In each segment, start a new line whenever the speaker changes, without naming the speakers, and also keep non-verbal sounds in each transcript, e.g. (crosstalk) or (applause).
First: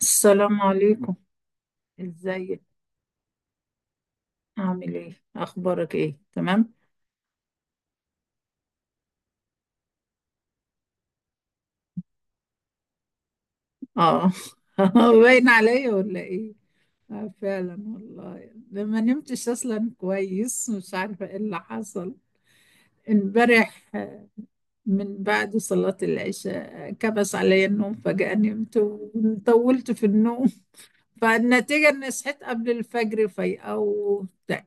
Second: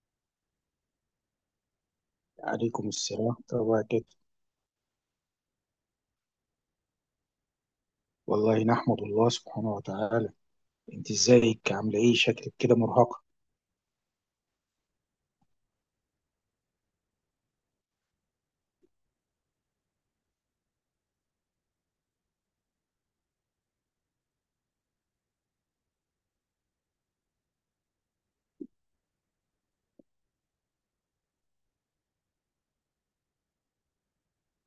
السلام عليكم. ازيك؟
عليكم السلام، طبعا كده.
عامل ايه؟ اخبارك ايه؟ تمام.
والله نحمد الله سبحانه وتعالى. انت ازيك؟ عامله ايه؟ شكلك كده مرهقه.
اه. (laughs) باين عليا ولا ايه؟ آه، فعلا والله، ده ما نمتش اصلا كويس، مش عارفه ايه اللي حصل امبارح. من بعد صلاة العشاء، كبس عليا النوم فجأة، نمت وطولت في النوم. فالنتيجة اني صحيت قبل الفجر فايقة وبتاع.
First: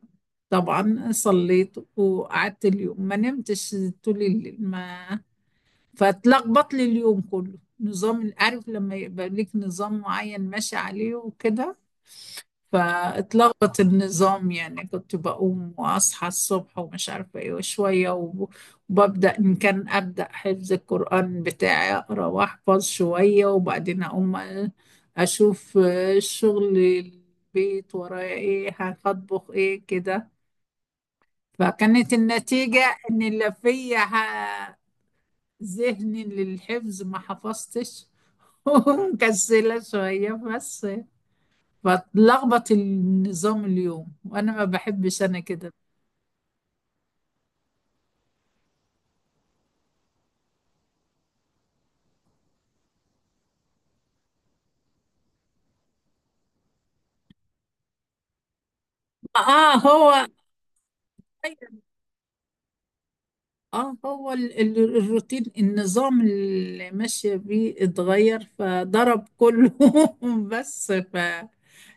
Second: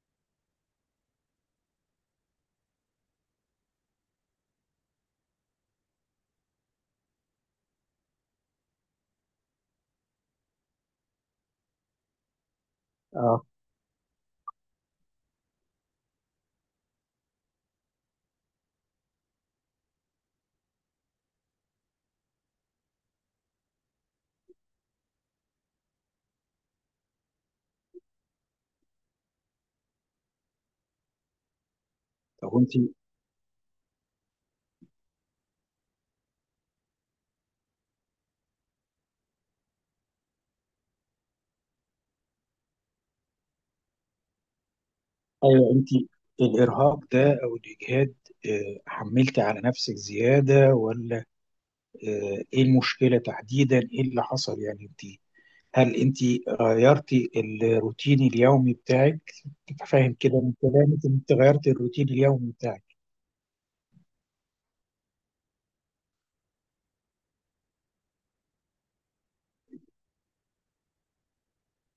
طبعا صليت وقعدت اليوم ما نمتش طول الليل ما فتلخبط لي اليوم كله نظام. عارف لما يبقى ليك نظام معين ماشي عليه وكده،
اه.
فاتلخبط النظام. يعني كنت بقوم واصحى الصبح ومش عارفه ايه وشويه وببدا ان كان ابدا حفظ القران بتاعي، اقرا واحفظ شويه وبعدين اقوم أ- اشوف شغل البيت ورايا ايه، هطبخ ايه كده. فكانت
طب انت
النتيجه ان اللي فيا ذهني للحفظ ما حفظتش. (laughs) مكسلة شوية بس، بتلخبط النظام اليوم، وأنا ما بحبش أنا
ايوه
كده.
انت الارهاق ده او الاجهاد. حملت على نفسك زياده، ولا ايه المشكله تحديدا؟ ايه اللي حصل؟ يعني انت، هل انت غيرتي الروتين اليومي بتاعك؟
آه،
فاهم
هو
كده من كلامك انت غيرت الروتين اليومي بتاعك.
آه، هو الروتين، النظام اللي ماشية بيه اتغير فضرب كله. (laughs) بس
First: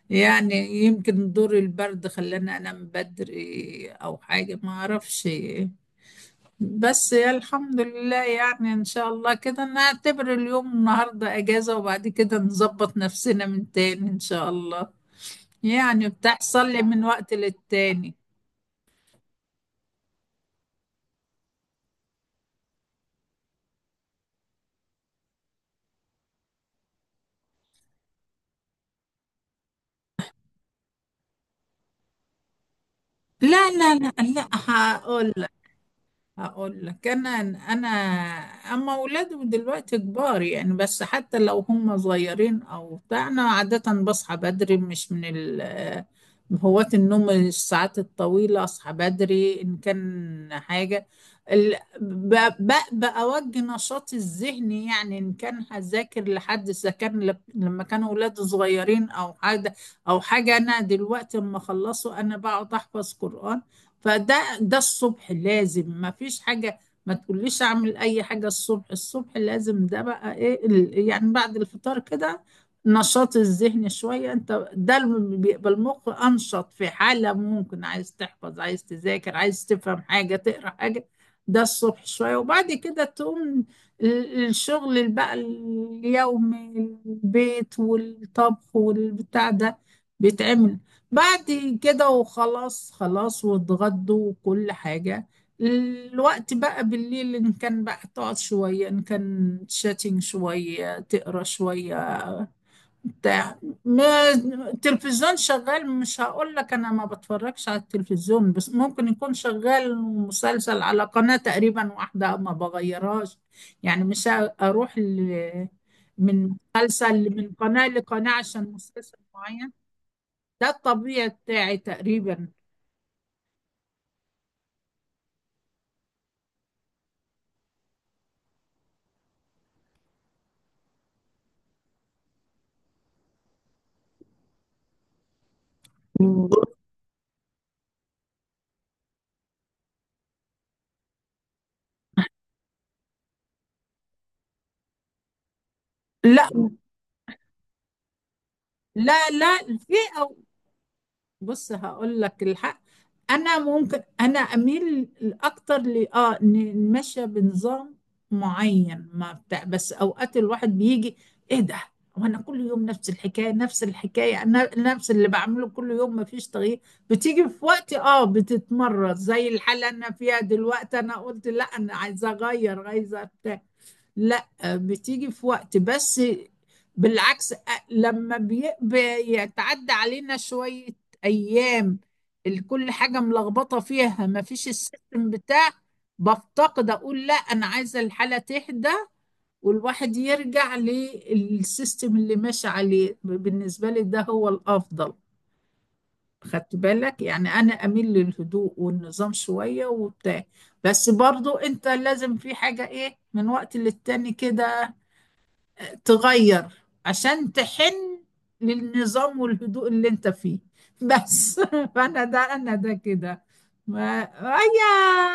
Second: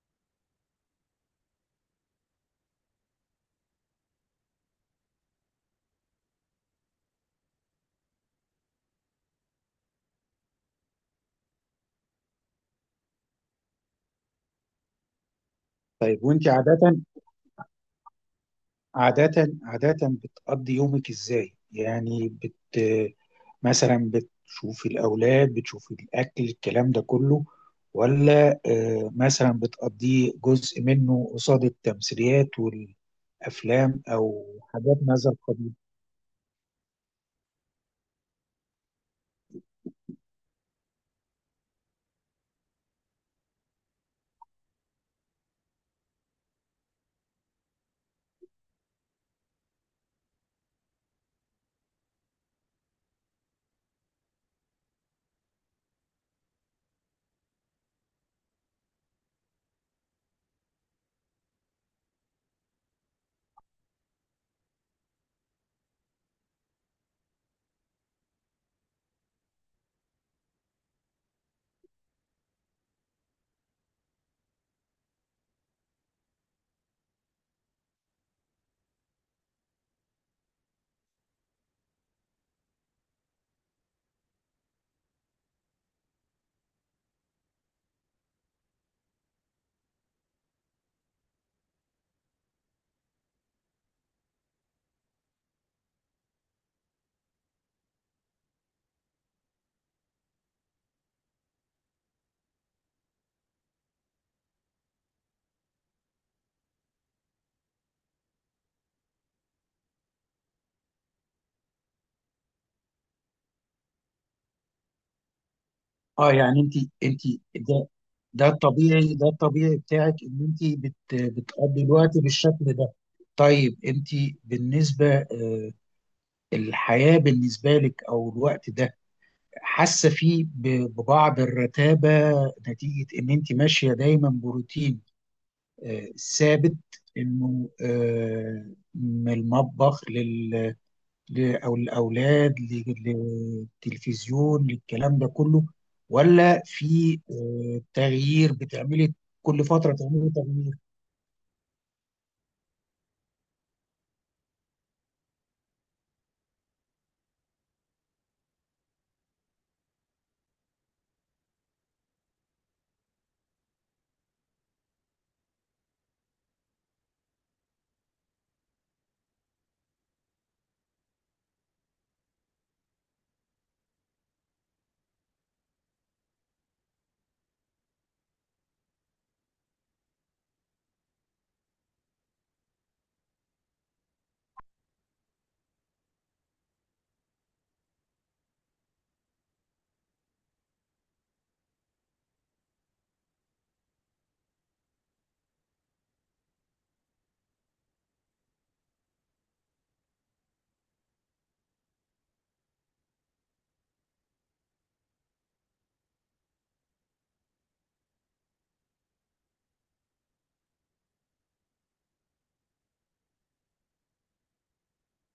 يعني، يمكن دور البرد خلاني أنام بدري أو حاجة، ما أعرفش. بس يا الحمد لله، يعني ان شاء الله كده نعتبر اليوم النهارده اجازة، وبعد كده نظبط نفسنا من تاني ان شاء الله. يعني
طيب وانت
بتحصل
عاده
لي من وقت للتاني.
عادة عادة بتقضي يومك ازاي؟ يعني بت مثلا بتشوفي الأولاد، بتشوفي الأكل، الكلام ده كله، ولا مثلا بتقضيه جزء منه قصاد التمثيليات
لا لا
والأفلام
لا
أو
لا،
حاجات من هذا
هقول.
القبيل؟
هقول لك انا اما اولادهم دلوقتي كبار يعني، بس حتى لو هم صغيرين او بتاع، انا عاده بصحى بدري، مش من ال هواة النوم الساعات الطويله. اصحى بدري ان كان حاجه ال- ب- ب- بأوجه نشاطي الذهني. يعني إن كان هذاكر لحد إذا كان لما كانوا أولادي صغيرين أو حاجة. أو حاجة، أنا دلوقتي لما أخلصه أنا بقعد أحفظ قرآن. فده ده الصبح لازم، ما فيش حاجة ما تقوليش اعمل اي حاجة. الصبح الصبح لازم ده بقى ايه يعني بعد الفطار كده نشاط الذهن شوية. انت ده اللي بيبقى المخ انشط في حالة ممكن عايز تحفظ، عايز تذاكر، عايز تفهم حاجة، تقرا حاجة. ده الصبح شوية، وبعد كده تقوم الشغل اللي بقى اليومي، البيت والطبخ والبتاع ده، بيتعمل بعد كده. وخلاص خلاص واتغدوا وكل حاجة. الوقت بقى بالليل إن كان بقى تقعد شوية، إن كان شاتين شوية، تقرا شوية بتاع. ما التلفزيون شغال، مش هقول لك أنا ما بتفرجش على التلفزيون، بس ممكن يكون شغال مسلسل على قناة تقريبا واحدة ما بغيرهاش. يعني مش أروح ل-
اه.
من
يعني انت،
مسلسل من قناة
ده
لقناة
ده
عشان
الطبيعي،
مسلسل
ده
معين.
الطبيعي بتاعك ان انت
ده الطبيعي بتاعي
بتقضي الوقت
تقريبا.
بالشكل ده. طيب انت بالنسبة الحياة بالنسبة لك أو الوقت ده، حاسه فيه ببعض الرتابه، نتيجه ان انت ماشيه دايما بروتين آه، ثابت، انه آه، من المطبخ او الاولاد، للتلفزيون، للكلام ده كله،
لا
ولا في تغيير بتعملي؟
لا لا،
كل
في.
فتره تعملي
أو
تغيير؟
بص هقول لك الحق، انا ممكن انا اميل اكتر ل اه نمشي بنظام معين ما بتاع، بس اوقات الواحد بيجي، ايه ده، وانا كل يوم نفس الحكايه نفس الحكايه، انا نفس اللي بعمله كل يوم، ما فيش تغيير. بتيجي في وقت اه بتتمرد زي الحاله اللي انا فيها دلوقتي، انا قلت لا انا عايزه اغير، عايزه بتاع. لا بتيجي في وقت بس، بالعكس لما بيتعدى علينا شوية أيام كل حاجة ملخبطة فيها، ما فيش السيستم بتاع، بفتقد أقول لا أنا عايزة الحالة تهدى، والواحد يرجع للسيستم اللي ماشي عليه. بالنسبة لي ده هو الأفضل. خدت بالك؟ يعني أنا أميل للهدوء والنظام شوية وبتاع، بس برضو أنت لازم في حاجة إيه من وقت للتاني كده تغير، عشان تحن للنظام والهدوء اللي انت فيه. بس (laughs) فانا ده، انا ده كده. ما هي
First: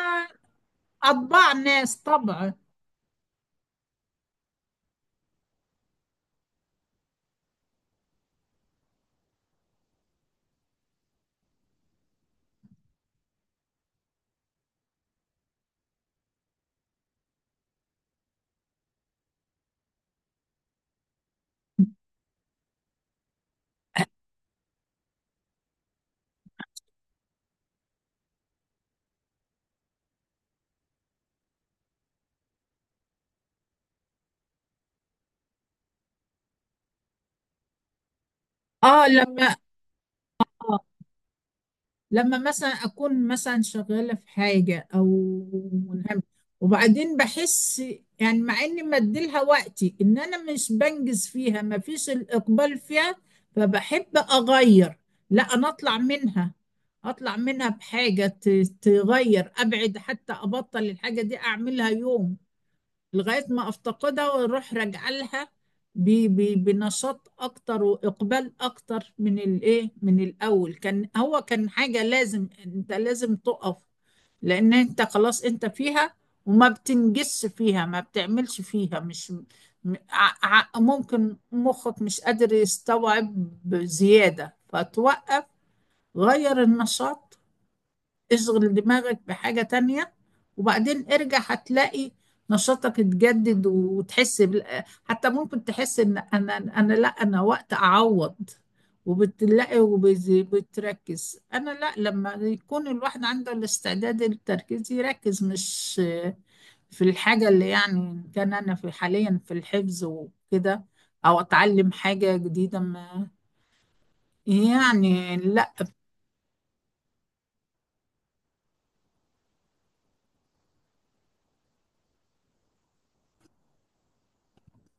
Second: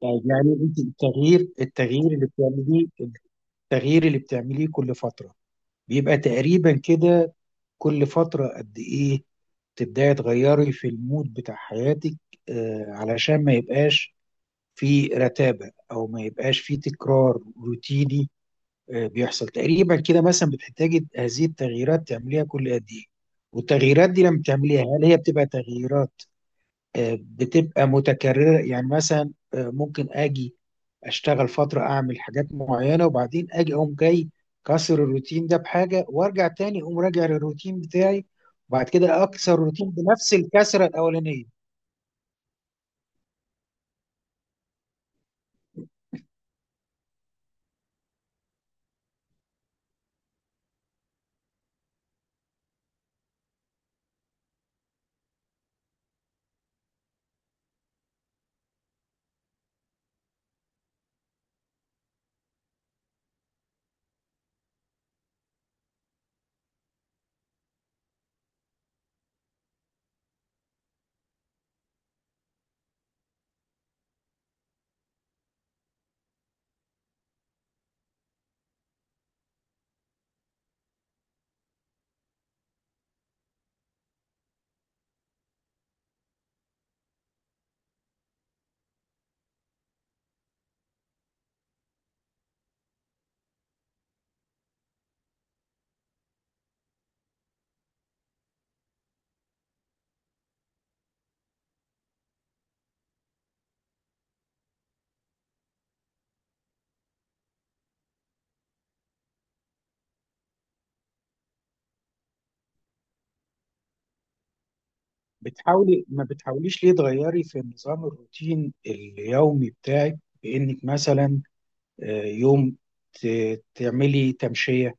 طيب يعني انت التغيير
اطباع ناس
التغيير اللي
طبعا.
بتعمليه، التغيير اللي بتعمليه كل فتره بيبقى تقريبا كده؟ كل فتره قد ايه تبداي تغيري في المود بتاع حياتك علشان ما يبقاش في رتابة أو ما يبقاش في تكرار روتيني؟ بيحصل تقريبا كده؟ مثلا بتحتاجي هذه التغييرات تعمليها كل قد إيه؟ والتغييرات دي لما تعمليها هل هي بتبقى تغييرات بتبقى متكررة؟ يعني مثلا ممكن أجي اشتغل فتره، اعمل حاجات معينه، وبعدين اجي اقوم جاي كسر الروتين ده بحاجه، وارجع تاني اقوم راجع للروتين بتاعي، وبعد
اه
كده اكسر
لما،
الروتين بنفس الكسره الاولانيه.
لما مثلا اكون مثلا شغاله في حاجه او ملهمه، وبعدين بحس يعني مع اني مديلها وقتي ان انا مش بنجز فيها، ما فيش الاقبال فيها، فبحب اغير. لا انا اطلع منها، اطلع منها بحاجه تغير، ابعد حتى ابطل الحاجه دي اعملها يوم، لغاية ما أفتقدها وأروح راجعة لها بنشاط أكتر وإقبال أكتر من الإيه، من الأول كان، هو كان حاجة لازم، أنت لازم تقف، لأن أنت خلاص أنت فيها وما بتنجزش فيها، ما بتعملش فيها، مش م- ع- ع- ممكن مخك مش قادر يستوعب زيادة فتوقف، غير النشاط، اشغل دماغك بحاجة تانية، وبعدين ارجع هتلاقي نشاطك اتجدد، وتحس حتى ممكن تحس ان انا، انا لا، انا وقت اعوض، وبتلاقي وبتركز. انا لا، لما يكون الواحد عنده الاستعداد للتركيز يركز، مش في الحاجة اللي، يعني إن كان انا في حاليا في الحفظ وكده، او اتعلم حاجة جديدة ما، يعني لا.
بتحاولي، ما بتحاوليش ليه تغيري في نظام الروتين اليومي بتاعك، بانك مثلا يوم تعملي تمشيه،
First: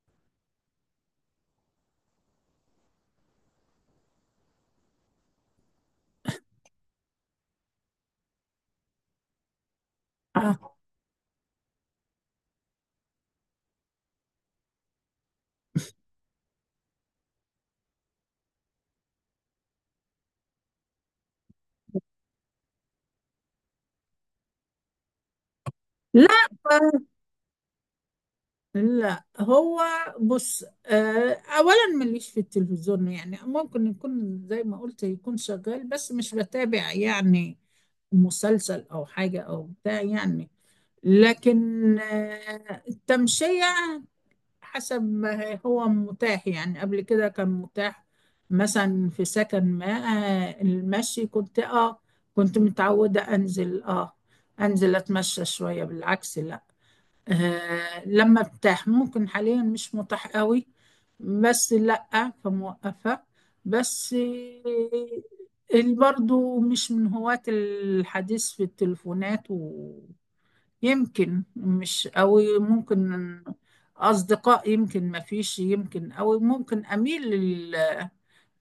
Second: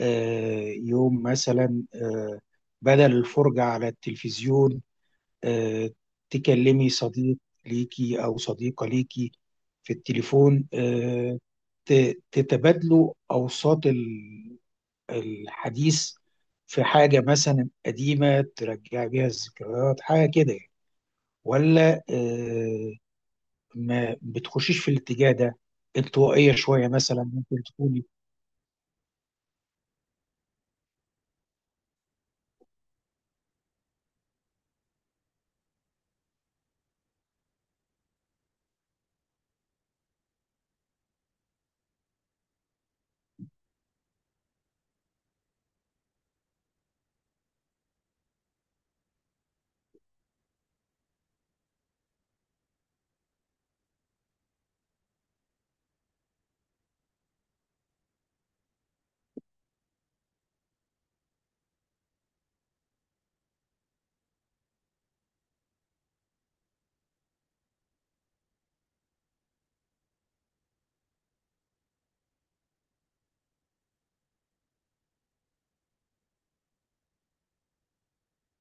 يوم مثلا بدل الفرجه على التلفزيون، آه، تكلمي صديق ليكي أو صديقة ليكي في التليفون، تتبادلوا أوساط الحديث في حاجة مثلا قديمة ترجع بيها الذكريات، حاجة كده يعني. ولا ما بتخشيش في الاتجاه ده؟ انطوائية
لا
شوية مثلا ممكن تكوني؟
لا، هو بص، اولا مليش في التلفزيون، يعني ممكن يكون زي ما قلت، يكون شغال بس مش بتابع يعني مسلسل او حاجة او بتاع يعني. لكن التمشية حسب ما هو متاح. يعني قبل كده كان متاح، مثلا في سكن ما، المشي كنت اه، كنت متعودة انزل اه، انزل اتمشى شوية بالعكس. آه لما بتاح، ممكن حاليا مش متاح قوي، بس لأ فموقفة. بس اللي برضو مش من هواة الحديث في التليفونات، ويمكن مش قوي، ممكن أصدقاء يمكن ما فيش، يمكن أو ممكن أميل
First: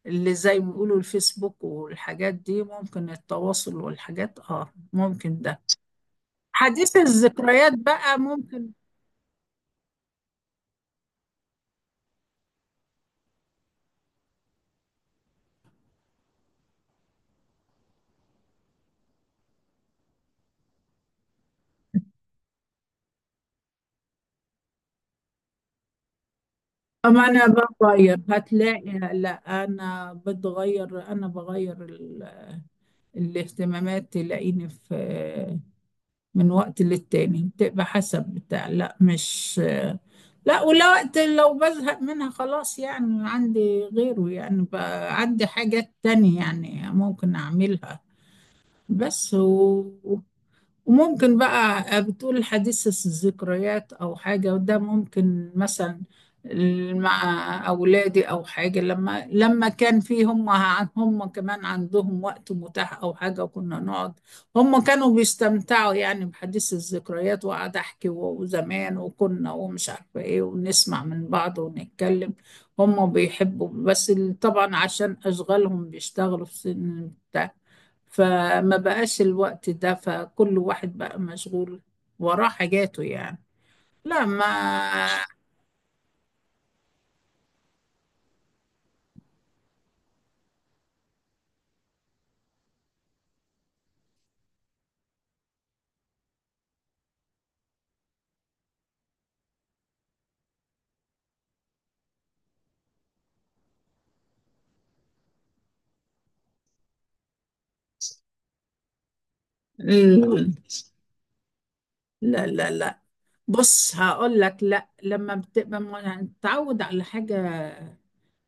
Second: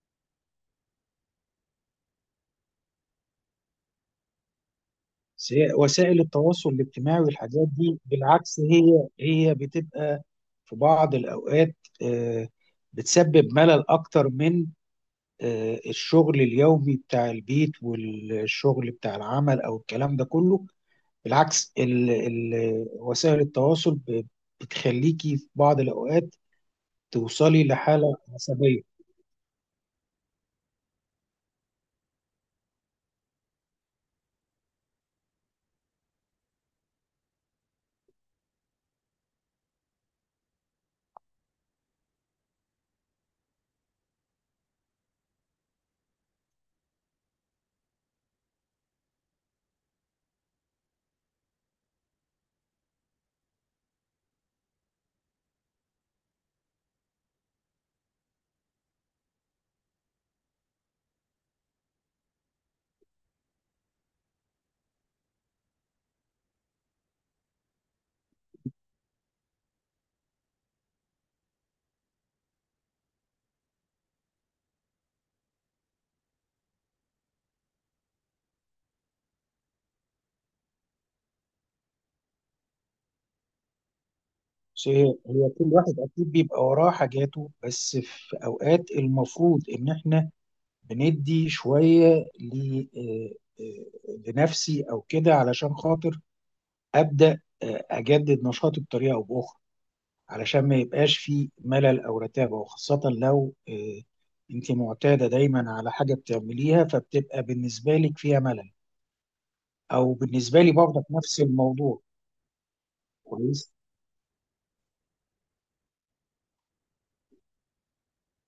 اللي زي ما بيقولوا الفيسبوك والحاجات دي، ممكن التواصل والحاجات آه، ممكن ده.
وسائل التواصل
حديث
الاجتماعي والحاجات
الذكريات
دي
بقى
بالعكس،
ممكن.
هي بتبقى في بعض الأوقات آه، بتسبب ملل أكتر من الشغل اليومي بتاع البيت والشغل بتاع العمل أو الكلام ده كله. بالعكس، ال وسائل التواصل بتخليكي في بعض الأوقات
أما أنا
توصلي لحالة
بغير،
عصبية.
هتلاقي لا أنا بتغير، أنا بغير الاهتمامات. تلاقيني في من وقت للتاني بتبقى حسب بتاع، لا مش لا، ولا وقت، لو بزهق منها خلاص يعني عندي غيره، يعني بقى عندي حاجات تانية يعني ممكن أعملها. بس وممكن بقى، بتقول حديث الذكريات او حاجه، وده ممكن مثلا مع اولادي او حاجه، لما لما كان في هم هم كمان عندهم وقت متاح او حاجه، وكنا نقعد، هم كانوا بيستمتعوا يعني بحديث الذكريات. وقعد احكي وزمان وكنا ومش عارفه ايه، ونسمع من بعض ونتكلم. هم بيحبوا، بس طبعا عشان اشغالهم بيشتغلوا في سن بتاع، فما بقاش الوقت ده، فكل واحد بقى مشغول وراه حاجاته يعني. لا ما
بس هي كل واحد أكيد بيبقى وراه حاجاته، بس في أوقات المفروض إن إحنا بندي شويه لنفسي او كده، علشان خاطر ابدا اجدد نشاطي بطريقه او باخرى، علشان ما يبقاش في ملل او رتابه، وخاصه لو انت معتاده دايما على حاجه بتعمليها فبتبقى بالنسبه لك فيها ملل، او
ال-
بالنسبه لي برضك نفس الموضوع.
لا لا لا،
كويس.
بص هقول لك، لا لما بتبقى متعود على حاجة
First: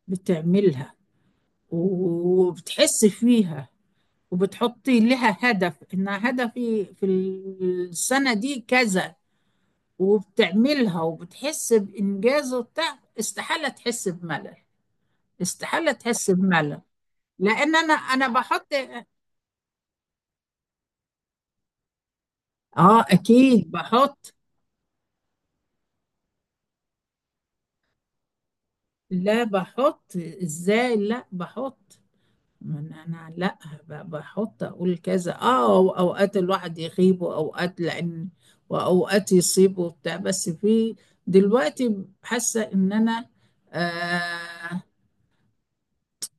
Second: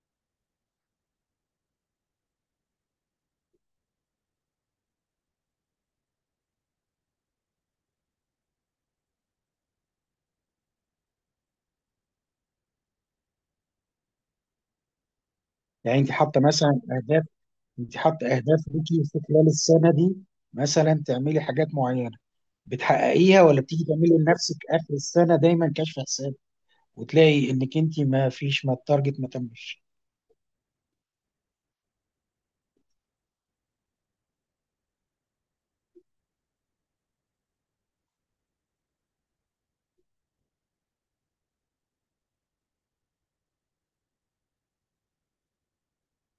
بتعملها وبتحس فيها وبتحطي لها هدف انها هدفي في السنة دي كذا، وبتعملها وبتحس بإنجاز وبتاع، استحالة تحس بملل، استحالة
يعني انت
تحس
حاطه
بملل،
مثلا اهداف؟
لان
انت
انا
حاطه اهداف
بحط.
ليكي في خلال السنه دي، مثلا تعملي حاجات معينه
اه
بتحققيها، ولا
اكيد
بتيجي تعملي
بحط.
لنفسك اخر السنه دايما كشف حساب وتلاقي انك انت ما فيش، ما التارجت ما
لا
تمش؟
بحط، ازاي؟ لا بحط، ما انا أنا لا بحط اقول كذا اه، أو اوقات الواحد يغيب واوقات لان، واوقات يصيب وبتاع، بس في دلوقتي حاسه ان انا، آه،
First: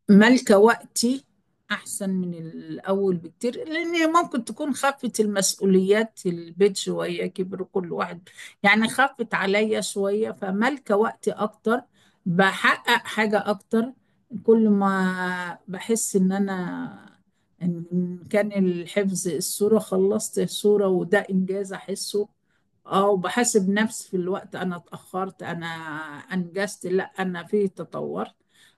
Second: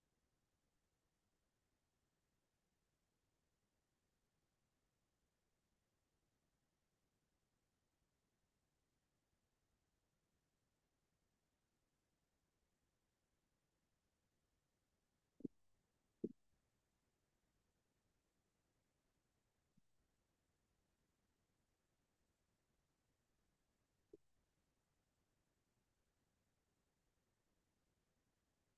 ملكة وقتي أحسن من الأول بكتير، لأن ممكن تكون خفت المسؤوليات، البيت شوية كبر كل واحد يعني، خفت عليا شوية، فملكة وقتي أكتر، بحقق حاجة أكتر. كل ما بحس إن أنا، إن كان الحفظ، الصورة خلصت، الصورة وده إنجاز أحسه اه، وبحاسب نفسي في الوقت، أنا اتأخرت، أنا أنجزت، لأ أنا فيه تطورت.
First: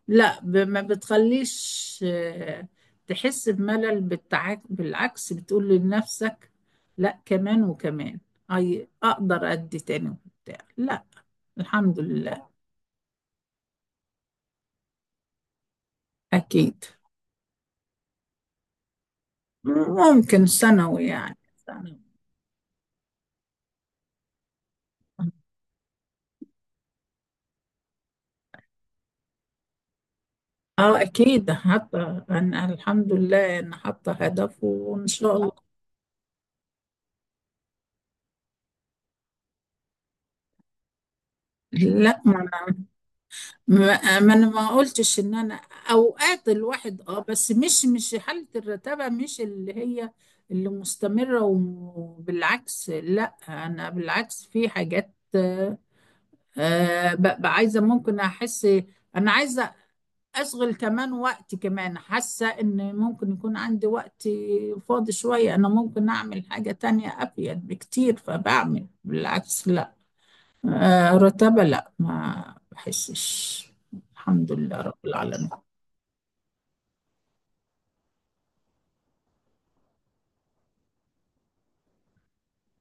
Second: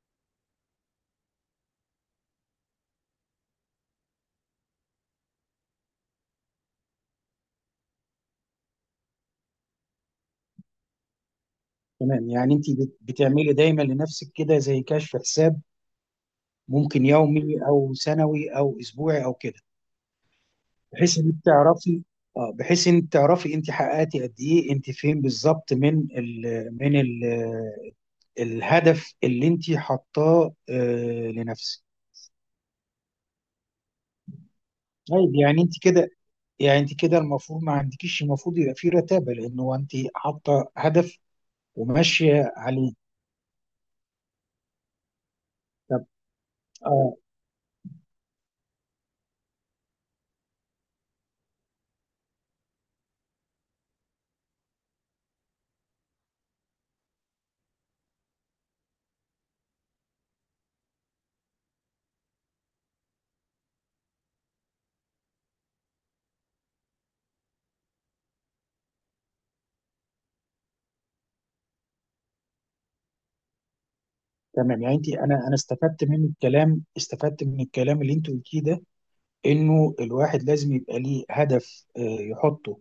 لا ما بتخليش تحس بملل. بالعكس، بتقول لنفسك لا كمان وكمان، أي أقدر أدي تاني وبتاع، لا. الحمد
تمام.
لله.
يعني انت بتعملي دايما لنفسك كده زي كشف حساب،
أكيد.
ممكن يومي او سنوي او اسبوعي او كده،
ممكن ثانوي
بحيث ان
يعني،
انت
ثانوي.
تعرفي. اه، بحيث ان تعرفي انت حققتي قد ايه، انت فين بالظبط من ال من ال الهدف اللي انت حاطاه
اه اكيد،
لنفسك.
حتى انا الحمد لله انا حاطه هدف وان
طيب
شاء الله.
يعني انت كده المفروض ما عندكيش، المفروض يبقى في رتابه لان هو انت حاطه هدف
لا ما،
وماشيه عليه.
ما ما انا ما قلتش ان انا،
طب
اوقات الواحد
اه.
اه، بس مش مش حالة الرتابة، مش اللي هي اللي مستمرة، وبالعكس لا انا بالعكس، في حاجات آه، ببقى عايزة، ممكن احس انا عايزة اشغل كمان وقت، كمان حاسة ان ممكن يكون عندي وقت فاضي شوية، انا ممكن اعمل حاجة تانية افيد بكتير، فبعمل. بالعكس لا، رتبة لا، ما بحسش. الحمد لله
تمام. يعني
رب
انا
العالمين.
انا استفدت من الكلام، استفدت من الكلام اللي انت قلتيه ده، انه الواحد لازم يبقى ليه هدف يحطه،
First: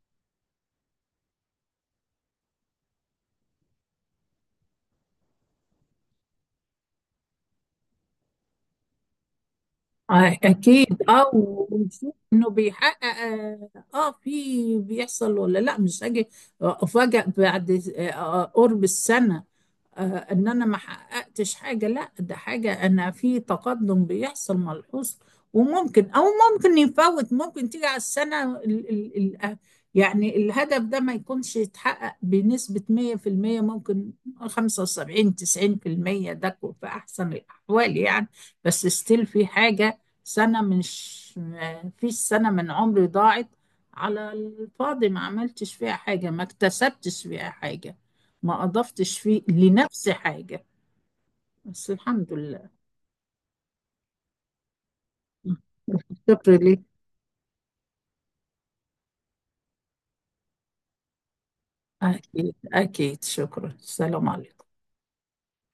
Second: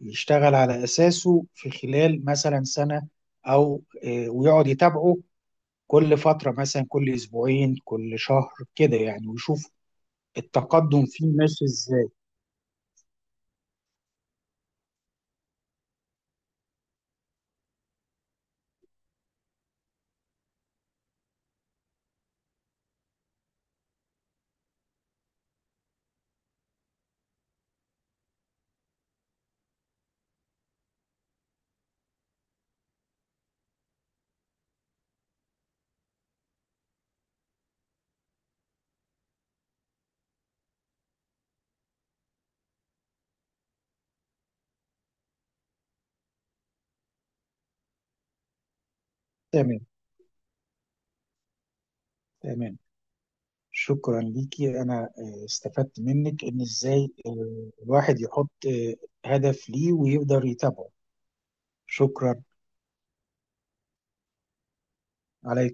يشتغل على اساسه في خلال مثلا سنه او ويقعد يتابعه كل فتره، مثلا كل اسبوعين كل شهر كده يعني، ويشوف
أكيد
التقدم فيه
أه،
ماشي ازاي.
ونشوف إنه بيحقق أه، في بيحصل ولا لا، مش هاجي أفاجأ بعد، قرب السنة آه، ان انا ما حققتش حاجه. لا ده حاجه انا في تقدم بيحصل ملحوظ. وممكن او ممكن يفوت، ممكن تيجي على السنه ال ال ال آه، يعني الهدف ده ما يكونش يتحقق بنسبه 100%. ممكن 75 90%، في احسن الاحوال يعني. بس ستيل في حاجه. سنه مش، ما فيش سنه من عمري ضاعت على الفاضي، ما عملتش فيها حاجه، ما اكتسبتش فيها حاجه، ما أضفتش فيه
تمام،
لنفسي حاجة. بس الحمد لله.
تمام. شكرا ليكي. انا استفدت منك
الشكر
ان
ليه.
ازاي الواحد يحط هدف ليه ويقدر يتابعه. شكرا.
أكيد أكيد، شكرا. السلام عليكم.
عليكم.